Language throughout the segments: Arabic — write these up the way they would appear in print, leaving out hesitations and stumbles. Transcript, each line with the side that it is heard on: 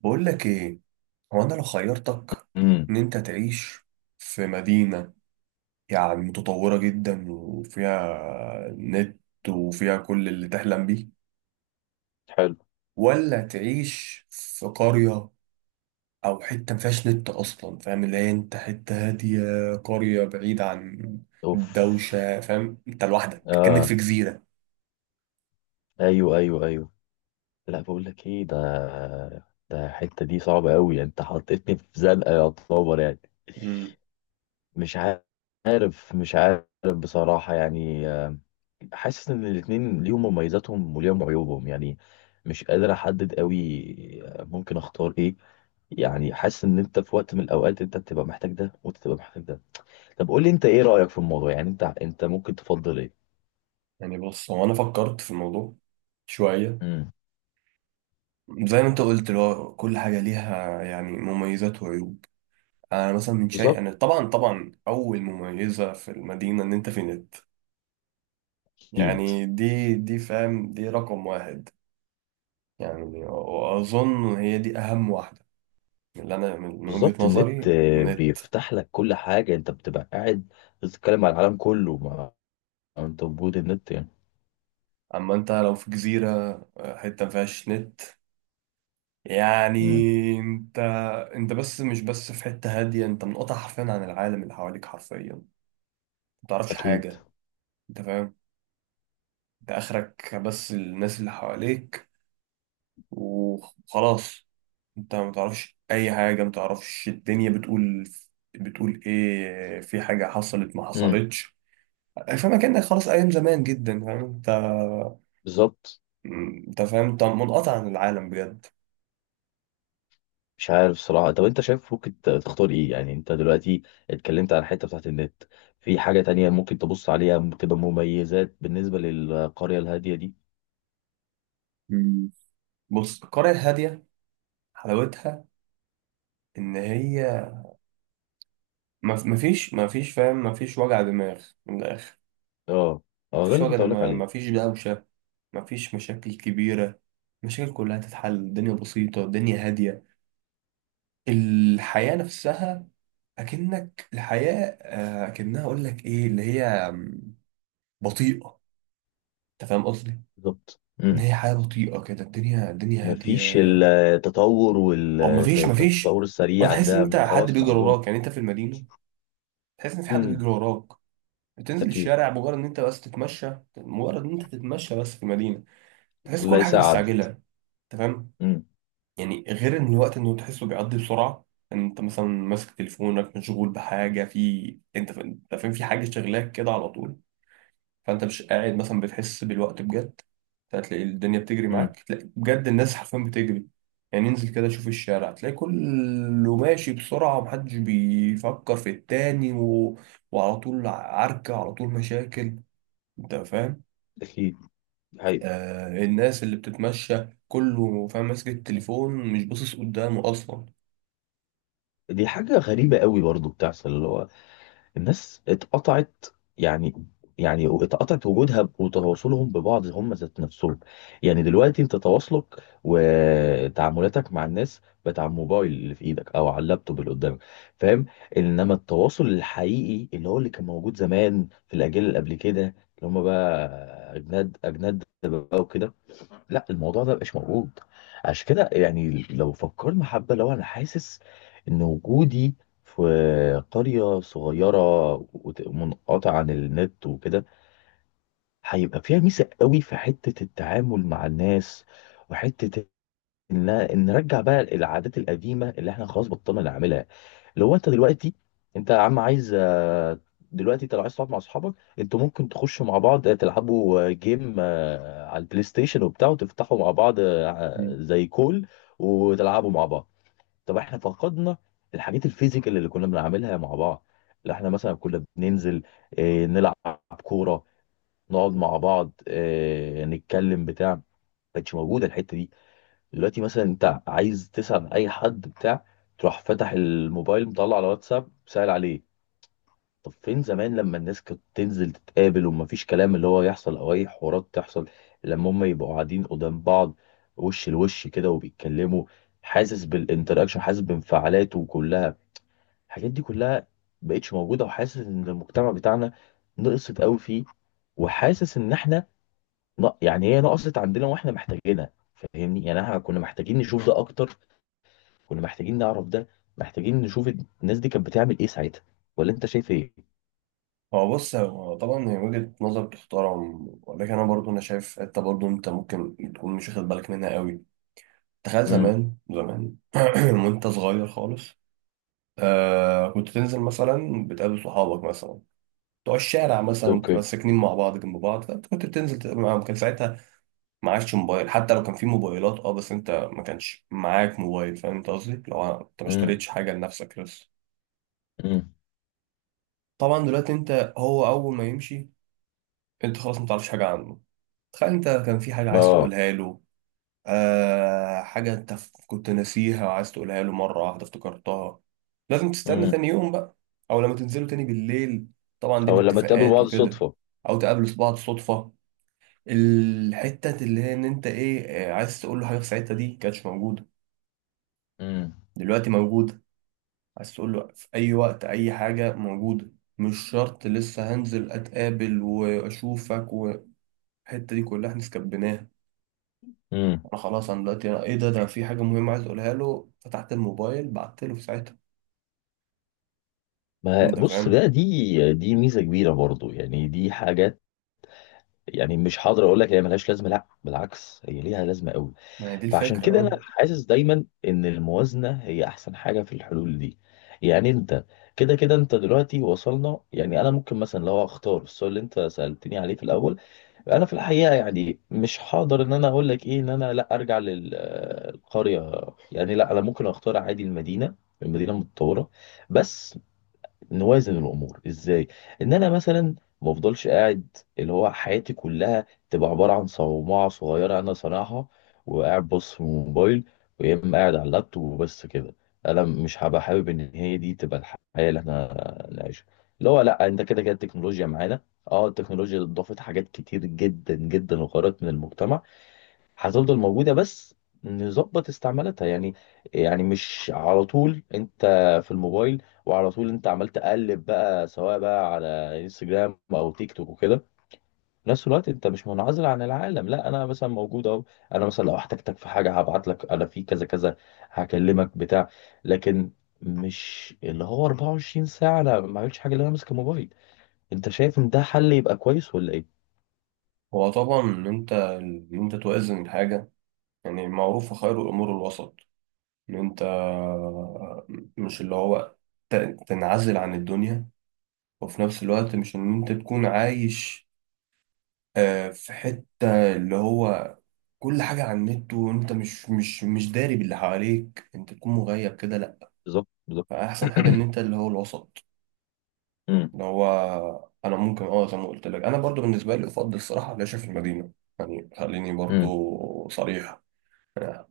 right: بقول لك ايه، هو انا لو خيرتك
left: امم.
right: ان انت تعيش في مدينة، يعني متطورة جدا وفيها نت وفيها كل اللي تحلم بيه،
left: حلو.
right: ولا تعيش في قرية او حتة ما فيهاش نت اصلا. فاهم؟ اللي هي انت حتة هادية، قرية بعيدة عن
left: اوف.
right: الدوشة. فاهم؟ انت لوحدك كأنك
left: اه.
right: في جزيرة.
left: ايوه، ايوه، ايوه. لا، بقول لك ايه؟ ده الحته دي صعبه قوي، انت حطيتني في زنقه يا طوبر يعني.
right: مم.
left: مش مش عارف بصراحه، يعني، حاسس ان الاتنين ليهم مميزاتهم وليهم عيوبهم يعني. مش قادر احدد قوي. ممكن اختار ايه؟ يعني حاسس ان انت في وقت من الاوقات انت بتبقى محتاج ده، وانت بتبقى محتاج ده. طب قول لي، انت ايه رايك في الموضوع؟ يعني انت ممكن تفضل ايه؟
right: يعني بص، هو انا فكرت في الموضوع شوية.
left: امم.
right: زي ما انت قلت، اللي هو كل حاجة ليها يعني مميزات وعيوب. انا مثلا من شيء، انا
left: بالظبط.
right: طبعا طبعا اول مميزه في المدينه ان انت في نت.
left: اكيد.
right: يعني دي فاهم، دي رقم واحد، يعني واظن هي دي اهم واحده من اللي انا، من وجهه
left: بالظبط، النت
right: نظري، النت.
left: بيفتح لك كل حاجه، انت بتبقى قاعد بتتكلم على العالم كله، ما انت وجود النت يعني.
right: اما انت لو في جزيره، حته ما فيهاش نت، يعني
left: امم.
right: انت انت مش بس في حته هاديه، انت منقطع حرفيا عن العالم اللي حواليك، حرفيا ما تعرفش
left: اكيد.
right: حاجه. انت فاهم؟ انت اخرك بس الناس اللي حواليك وخلاص. انت ما تعرفش اي حاجه، ما تعرفش الدنيا بتقول ايه، في حاجه حصلت ما
left: امم.
right: حصلتش. فاهم؟ كانك خلاص ايام زمان جدا. فاهم انت؟
left: بالظبط.
right: انت فاهم، انت منقطع عن العالم بجد.
left: مش عارف صراحه. طب انت شايف ممكن تختار ايه؟ يعني انت دلوقتي اتكلمت على الحته بتاعت النت، في حاجه تانية ممكن تبص عليها تبقى مميزات بالنسبه للقريه الهاديه دي؟
right: مم. بص، القرية الهادية حلاوتها إن هي مفيش فاهم، مفيش وجع دماغ من الآخر.
left: اه، اه، ده
right: مفيش
left: اللي
right: وجع
left: كنت اقول لك
right: دماغ،
left: عليه.
right: مفيش دوشة، مفيش مشاكل كبيرة، المشاكل كلها تتحل، الدنيا بسيطة الدنيا هادية، الحياة نفسها أكنك الحياة، أكنها، أقول لك إيه اللي هي، بطيئة. أنت فاهم قصدي؟
left: بالظبط.
right: إن
left: امم.
right: هي حياة بطيئة كده، الدنيا
left: مفيش
right: هادية.
left: التطور
right: أو مفيش،
left: والتطور
right: أو
left: السريع
right: تحس إن أنت
left: ده،
right: حد
left: خلاص ما
right: بيجري
left: عندهم.
right: وراك. يعني أنت في المدينة تحس إن في حد
left: امم.
right: بيجري وراك، بتنزل
left: اكيد.
right: الشارع مجرد إن أنت بس تتمشى، مجرد إن أنت تتمشى بس في المدينة تحس كل
left: ليس
right: حاجة
left: عدد.
right: مستعجلة. أنت فاهم؟
left: امم.
right: يعني غير ان الوقت، انه تحسه بيعدي بسرعه، ان انت مثلا ماسك تليفونك مشغول بحاجه، انت فاهم، في حاجه شغلاك كده على طول، فانت مش قاعد مثلا بتحس بالوقت بجد. هتلاقي الدنيا بتجري
left: امم.
right: معاك، تلاقي بجد الناس حرفيا بتجري. يعني انزل كده شوف الشارع، تلاقي كله ماشي بسرعه ومحدش بيفكر في التاني وعلى طول عركه، على طول مشاكل. انت فاهم؟
left: اكيد. هي.
right: الناس اللي بتتمشى كله فاهم ماسك التليفون مش باصص قدامه اصلا.
left: دي حاجه غريبه قوي برضو بتحصل، اللي هو الناس اتقطعت يعني. يعني اتقطعت وجودها وتواصلهم ببعض، هم ذات نفسهم. يعني دلوقتي انت تواصلك وتعاملاتك مع الناس بتاع الموبايل اللي في ايدك، او على اللابتوب اللي قدامك، فاهم؟ انما التواصل الحقيقي اللي هو اللي كان موجود زمان في الاجيال اللي قبل كده، اللي هم بقى اجناد اجناد بقى وكده، لا، الموضوع ده مبقاش موجود. عشان كده يعني، لو فكرنا حبة، لو انا حاسس ان وجودي في قرية صغيرة منقطعة عن النت وكده، هيبقى فيها ميزة قوي في حتة التعامل مع الناس، وحتة ان نرجع بقى العادات القديمة اللي احنا خلاص بطلنا نعملها. اللي هو انت دلوقتي، انت يا عم عايز، دلوقتي انت لو عايز تقعد مع اصحابك، انتوا ممكن تخشوا مع بعض، تلعبوا جيم، على البلاي ستيشن وبتاع، وتفتحوا مع بعض، زي كول، وتلعبوا مع بعض. طب احنا فقدنا الحاجات الفيزيكال اللي كنا بنعملها مع بعض، اللي احنا مثلا كنا بننزل نلعب كورة، نقعد مع بعض نتكلم بتاع، ما كانتش موجودة الحتة دي. دلوقتي مثلا انت عايز تسأل عن اي حد بتاع، تروح فتح الموبايل مطلع على واتساب سأل عليه. طب فين زمان لما الناس كانت تنزل تتقابل، ومفيش كلام اللي هو يحصل او اي حوارات تحصل لما هم يبقوا قاعدين قدام بعض وش لوش كده وبيتكلموا، حاسس بالانتراكشن، حاسس بانفعالاته كلها. الحاجات دي كلها مبقتش موجودة، وحاسس ان المجتمع بتاعنا نقصت قوي فيه، وحاسس ان احنا، يعني هي نقصت عندنا واحنا محتاجينها، فاهمني؟ يعني احنا كنا محتاجين نشوف ده اكتر، كنا محتاجين نعرف ده، محتاجين نشوف الناس دي كانت بتعمل ايه ساعتها. ولا انت شايف ايه؟
right: هو بص، هو طبعا هي وجهة نظر تحترم، ولكن انا برضو انا شايف حته برضو انت ممكن تكون مش واخد بالك منها قوي. تخيل
left: امم.
right: زمان زمان وانت صغير خالص، كنت تنزل مثلا بتقابل صحابك مثلا بتوع الشارع، مثلا بتبقى
left: اوكي.
right: ساكنين مع بعض جنب بعض، فانت كنت بتنزل تقابل معاهم كان ساعتها ما عادش موبايل. حتى لو كان في موبايلات، بس انت ما كانش معاك موبايل، فاهم انت قصدي؟ لو انت ما
left: امم.
right: اشتريتش حاجه لنفسك لسه.
left: امم.
right: طبعا دلوقتي انت، هو اول ما يمشي انت خلاص ما تعرفش حاجه عنه. تخيل انت كان في حاجة عايز
left: اه.
right: تقولها له، حاجة انت كنت ناسيها وعايز تقولها له، مرة واحدة افتكرتها، لازم تستنى
left: امم.
right: تاني يوم بقى، او لما تنزلوا تاني بالليل، طبعا دي
left: او لما تقابلوا
right: باتفاقات
left: بعض
right: وكده،
left: صدفة.
right: او تقابلوا بعض صدفة. الحتة اللي هي، ان انت ايه، عايز تقول له حاجة في ساعتها، دي كانتش موجودة.
left: امم.
right: دلوقتي موجودة، عايز تقول له في اي وقت اي حاجة موجودة. مش شرط لسه هنزل اتقابل واشوفك، والحتة دي كلها احنا سكبناها.
left: امم.
right: انا خلاص انا دلوقتي أنا، ايه ده، أنا في حاجه مهمه عايز اقولها له، فتحت الموبايل بعت له في ساعتها.
left: ما
right: انت
left: بص
right: فاهم؟
left: بقى، دي ميزة كبيرة برضو، يعني دي حاجات. يعني مش حاضر اقول لك هي ملهاش لازمة، لا بالعكس هي ليها لازمة قوي.
right: ما هي دي
left: فعشان
right: الفكره.
left: كده انا
right: اه،
left: حاسس دايما ان الموازنه هي احسن حاجه في الحلول دي. يعني انت كده كده، انت دلوقتي وصلنا، يعني انا ممكن مثلا لو اختار السؤال اللي انت سالتني عليه في الاول، انا في الحقيقه يعني مش هقدر ان انا اقول لك ايه، ان انا لا ارجع للقريه. يعني لا، انا ممكن اختار عادي المدينه المتطوره، بس نوازن الامور ازاي، ان انا مثلا ما افضلش قاعد اللي هو حياتي كلها تبقى عباره عن صومعه صغيره انا صانعها، وقاعد بص في الموبايل، ويا اما قاعد على اللابتوب، وبس كده. انا مش هبقى حابب ان هي دي تبقى الحياه اللي احنا نعيشها، اللي هو لا انت كده كده التكنولوجيا معانا. اه التكنولوجيا ضافت حاجات كتير جدا جدا، وغيرت من المجتمع. هتفضل موجودة، بس نظبط استعمالاتها يعني. يعني مش على طول انت في الموبايل، وعلى طول انت عمال تقلب بقى، سواء بقى على انستجرام او تيك توك وكده. في نفس الوقت انت مش منعزل عن العالم، لا انا مثلا موجود اهو. انا مثلا لو احتجتك في حاجة هبعت لك انا في كذا كذا، هكلمك بتاع، لكن مش اللي هو 24 ساعة انا ما عملتش حاجة اللي انا ماسك الموبايل. انت شايف ان ده حل يبقى كويس ولا ايه؟
right: هو طبعا ان انت توازن الحاجه. يعني معروف خير الامور الوسط، ان انت مش اللي هو، ت- تنعزل عن الدنيا. وفي نفس الوقت مش ان انت تكون عايش، في حته اللي هو كل حاجه على النت وانت مش داري باللي حواليك، انت تكون مغيب كده. لا،
left: بالظبط، بالظبط.
right: فاحسن حاجه ان انت اللي هو الوسط.
left: مم.
right: اللي هو انا ممكن زي ما قلت لك، انا برضو بالنسبه لي افضل الصراحه العيش في المدينه. يعني خليني
left: مم.
right: برضو صريح،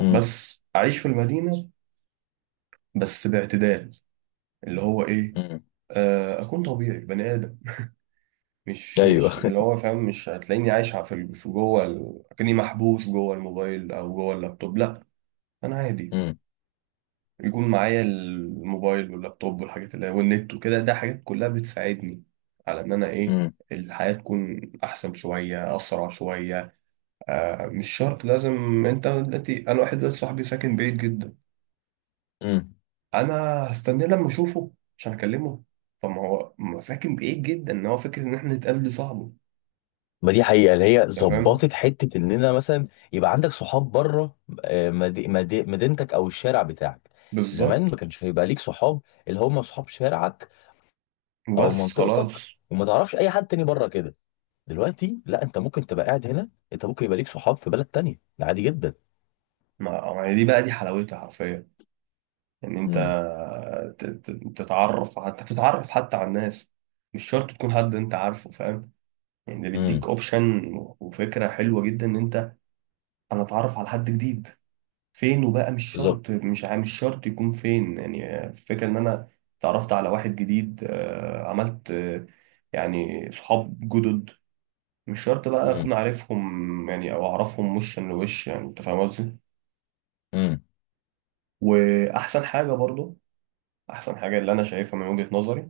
left: مم.
right: بس اعيش في المدينه بس باعتدال. اللي هو ايه؟
left: مم.
right: اكون طبيعي بني ادم. مش
left: ايوه.
right: مش اللي هو، فاهم، مش هتلاقيني عايش في جوه كأني محبوس جوه الموبايل او جوه اللابتوب. لا، انا عادي
left: امم.
right: يكون معايا الموبايل واللابتوب والحاجات اللي والنت وكده. ده حاجات كلها بتساعدني على ان انا ايه،
left: امم.
right: الحياة تكون احسن شوية، اسرع شوية. مش شرط لازم. انت دلوقتي، انا واحد دلوقتي صاحبي ساكن بعيد جدا،
left: امم.
right: انا هستناه لما اشوفه عشان اكلمه؟ طب ما هو ساكن بعيد جدا، ان هو فكرة ان احنا نتقابل دي صعبة.
left: ما دي حقيقه، اللي هي
right: انت فاهم؟
left: ظبطت حته ان انا مثلا يبقى عندك صحاب بره، مدينتك او الشارع بتاعك.
right: بالظبط.
left: زمان ما كانش هيبقى ليك صحاب، اللي هم صحاب شارعك او
right: بس
left: منطقتك،
right: خلاص،
left: وما تعرفش اي حد تاني بره كده. دلوقتي لا، انت ممكن تبقى قاعد هنا، انت ممكن يبقى ليك صحاب في بلد تانية، ده عادي جدا.
right: ما هي دي بقى دي حلاوتها حرفيا. ان
left: امم.
right: انت ت- ت- تتعرف حتى على الناس، مش شرط تكون حد انت عارفه، فاهم؟ يعني ده بيديك
left: امم.
right: اوبشن وفكرة حلوة جدا. ان انا اتعرف على حد جديد فين، وبقى مش
left: بالظبط.
right: شرط، مش شرط يكون فين. يعني الفكرة ان انا اتعرفت على واحد جديد، عملت، يعني صحاب جدد، مش شرط بقى
left: امم.
right: اكون عارفهم يعني، او اعرفهم وشا لوش، يعني انت فاهم قصدي؟
left: امم.
right: واحسن حاجة برضو، احسن حاجة اللي انا شايفها من وجهة نظري،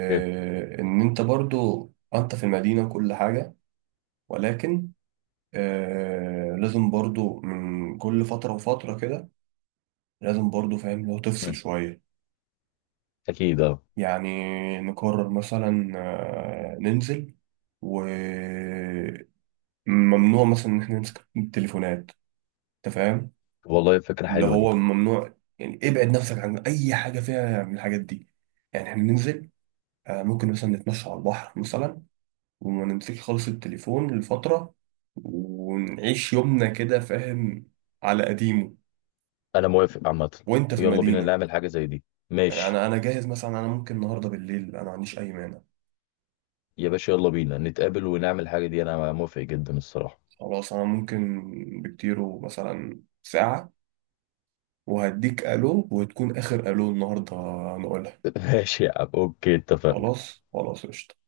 left: اوكي.
right: ان انت برضو انت في المدينة كل حاجة، ولكن لازم برضو من كل فترة وفترة كده، لازم برضو فاهم لو تفصل
left: امم.
right: شوية.
left: اكيد. اه.
right: يعني نقرر مثلا، ننزل وممنوع مثلا ان احنا نمسك التليفونات. انت فاهم؟
left: والله فكره
right: اللي
left: حلوه دي.
right: هو ممنوع، يعني ابعد نفسك عن اي حاجة فيها من الحاجات دي. يعني احنا ننزل، ممكن مثلا نتمشى على البحر مثلا، وما نمسكش خالص التليفون لفترة، ونعيش يومنا كده، فاهم، على قديمه
left: انا موافق عامه.
right: وانت في
left: يلا بينا
right: المدينة.
left: نعمل حاجه زي دي.
right: يعني
left: ماشي.
right: انا جاهز مثلا، انا ممكن النهاردة بالليل. انا ما عنديش اي مانع.
left: يا باشا، يلا بينا نتقابل ونعمل الحاجة دي. أنا موافق جدا الصراحة.
right: خلاص انا ممكن بكتيره مثلا ساعة وهديك الو، وتكون اخر الو النهاردة نقولها.
left: ماشي يا عم. أوكي، اتفقنا.
right: خلاص خلاص قشطة.